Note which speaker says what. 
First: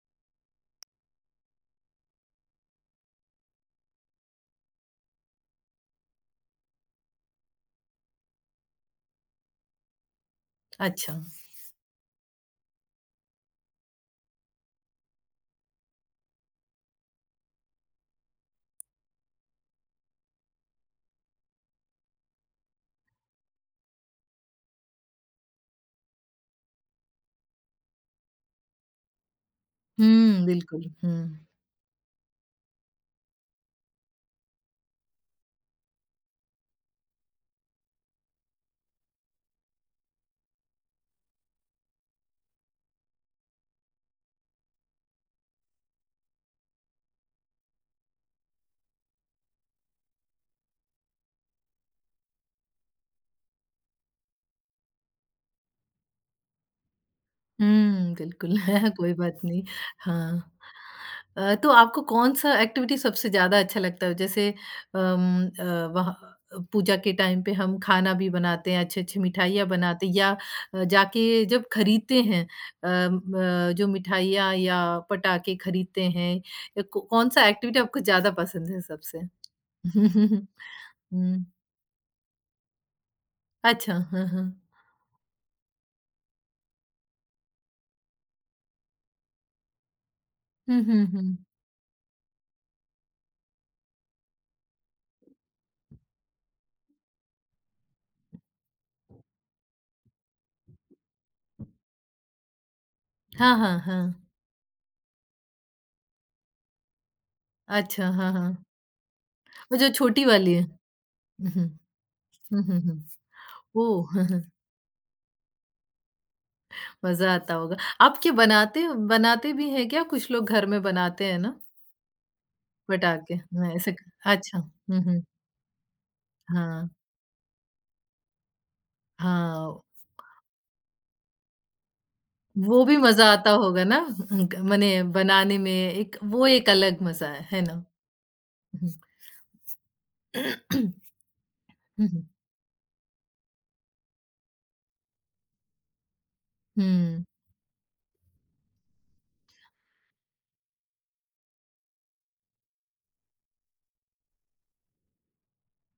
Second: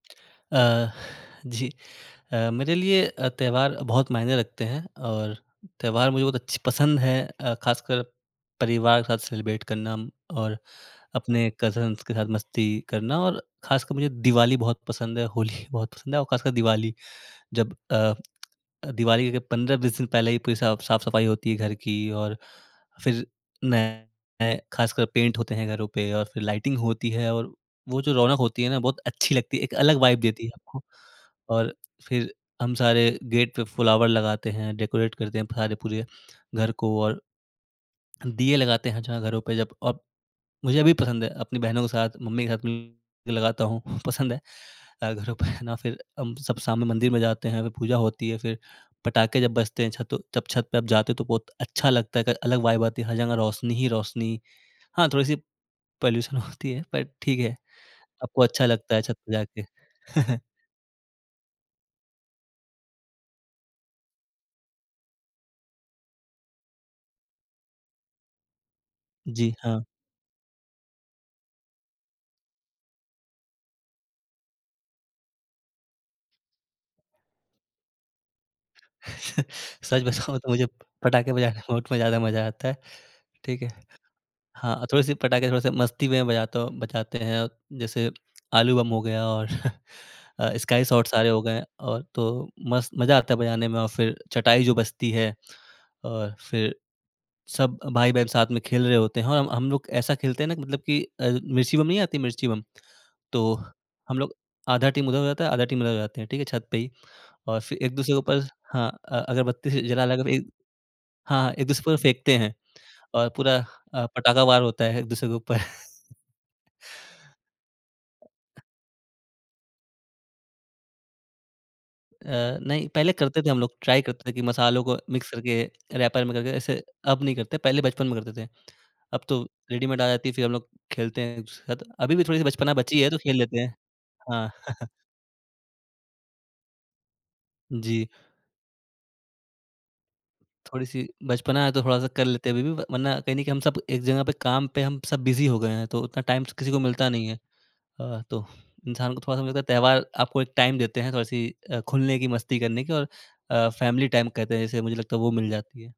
Speaker 1: अ, जी, अ, मेरे लिए अ, त्योहार बहुत मायने रखते हैं और त्योहार मुझे बहुत अच्छ पसंद है। अ, खासकर परिवार के साथ सेलिब्रेट करना और
Speaker 2: अच्छा।
Speaker 1: अपने कज़न्स के साथ मस्ती करना और खासकर मुझे दिवाली बहुत पसंद है, होली भी बहुत पसंद है और खासकर दिवाली। जब अ अ, दिवाली के 15-20 दिन पहले ही पूरी साफ साफ-सफाई होती है घर की और फिर नए खासकर पेंट होते हैं घरों पे और फिर लाइटिंग होती है और वो जो रौनक होती है ना बहुत अच्छी लगती है, एक अलग वाइब देती
Speaker 2: हुँ,
Speaker 1: है आपको।
Speaker 2: बिल्कुल, हुँ।
Speaker 1: और फिर हम सारे गेट पे फ्लावर लगाते हैं, डेकोरेट करते हैं सारे पूरे घर को और दीये लगाते हैं, जहाँ घरों पे जब अब मुझे भी पसंद है अपनी बहनों के साथ, मम्मी के साथ मिलकर लगाता हूँ, पसंद है अ, घरों पे ना फिर हम सब शाम में मंदिर में जाते हैं, फिर पूजा होती है, फिर पटाखे जब बजते हैं, छतो तब छत पे आप जाते हो तो बहुत अच्छा लगता है, एक अलग वाइब आती है, हर जगह रोशनी ही रोशनी। हाँ, थोड़ी-सी पॉल्यूशन होती है पर ठीक है,
Speaker 2: हुँ,
Speaker 1: आपको
Speaker 2: बिल्कुल,
Speaker 1: अच्छा लगता है
Speaker 2: कोई
Speaker 1: छत पे
Speaker 2: बात नहीं,
Speaker 1: जाके।
Speaker 2: हाँ। अ, तो आपको कौन-सा एक्टिविटी सबसे ज़्यादा अच्छा लगता है? जैसे, अम, अ, वहा अ, पूजा के टाइम पे हम खाना भी बनाते हैं, अच्छी-अच्छी
Speaker 1: जी,
Speaker 2: मिठाइयाँ
Speaker 1: हाँ।
Speaker 2: बनाते या अ, जाके जब खरीदते हैं, अम, ब जो मिठाइयाँ या पटाखे खरीदते हैं या क कौन-सा एक्टिविटी आपको ज़्यादा पसंद है सबसे?
Speaker 1: सच बताऊँ तो मुझे पटाखे
Speaker 2: हुँ।
Speaker 1: बजाने में बहुत ज़्यादा मजा आता है, ठीक है।
Speaker 2: अच्छा।
Speaker 1: हाँ, थोड़ी-सी पटाखे थोड़े-से मस्ती में बजाता हूँ बजाते हैं, जैसे आलू बम हो गया और अ,
Speaker 2: हुँ,
Speaker 1: स्काई
Speaker 2: हुँ,
Speaker 1: शॉट सारे हो
Speaker 2: हुँ।
Speaker 1: गए और तो मस्त मजा आता है बजाने में और फिर चटाई जो बजती है और फिर सब भाई-बहन साथ में खेल रहे होते हैं और हम हम लोग ऐसा खेलते हैं ना कि मतलब कि अ, मिर्ची बम नहीं आती, मिर्ची बम, तो
Speaker 2: हाँ, हाँ,
Speaker 1: हम
Speaker 2: हाँ।
Speaker 1: लोग आधा टीम उधर हो जाता है, आधा टीम इधर हो जाते हैं। ठीक है, छत पे ही और फिर
Speaker 2: अच्छा,
Speaker 1: एक-दूसरे के
Speaker 2: हाँ,
Speaker 1: ऊपर
Speaker 2: हाँ।
Speaker 1: हाँ, अ अगरबत्ती
Speaker 2: वो
Speaker 1: से
Speaker 2: जो
Speaker 1: जला जला
Speaker 2: छोटी
Speaker 1: कर फेंक
Speaker 2: वाली है।
Speaker 1: हाँ,
Speaker 2: हुँ,
Speaker 1: हाँ,
Speaker 2: हुँ,
Speaker 1: एक-दूसरे पर फेंकते हैं
Speaker 2: हुँ, हुँ, हुँ।
Speaker 1: और पूरा अ,
Speaker 2: ओह!
Speaker 1: पटाखा वार होता है एक-दूसरे के ऊपर।
Speaker 2: मज़ा आता होगा, आप क्या बनाते हो, बनाते भी हैं क्या कुछ लोग घर में बनाते हैं ना?
Speaker 1: अ, नहीं, पहले
Speaker 2: पटाखे,
Speaker 1: करते थे हम लोग,
Speaker 2: न ऐसे
Speaker 1: ट्राइ
Speaker 2: क
Speaker 1: करते थे कि
Speaker 2: अच्छा,
Speaker 1: मसालों को
Speaker 2: हुँ, हुँ।
Speaker 1: मिक्स करके रैपर में करके ऐसे
Speaker 2: हाँ।
Speaker 1: अब नहीं करते, पहले बचपन में करते थे। अब तो
Speaker 2: हाँ।
Speaker 1: रेडीमेड आ जाती है फिर हम लोग खेलते हैं एक-दूसरे के साथ। अभी भी थोड़ी-सी बचपना
Speaker 2: वो भी
Speaker 1: बची है तो
Speaker 2: मज़ा
Speaker 1: खेल
Speaker 2: आता
Speaker 1: लेते हैं।
Speaker 2: होगा ना,
Speaker 1: हाँ।
Speaker 2: उनग मने बनाने में एक वो एक अलग मज़ा है, है ना?
Speaker 1: जी।
Speaker 2: हुँ,
Speaker 1: थोड़ी-सी बचपना है, तो थोड़ा-सा कर
Speaker 2: हुँ।
Speaker 1: लेते हैं अभी भी व वरना कहीं न कहीं हम सब एक जगह पे काम पे हम सब बिज़ी हो गए हैं तो उतना टाइम स तो किसी को मिलता
Speaker 2: हुँ।
Speaker 1: नहीं है। अ, तो इंसान को थोड़ा-सा मुझे लगता है त्योहार आपको एक टाइम देते हैं थोड़ी-सी अ, खुलने की, मस्ती करने की और अ, फैमिली टाइम कहते हैं जिसे मुझे लगता है वो मिल जाती है।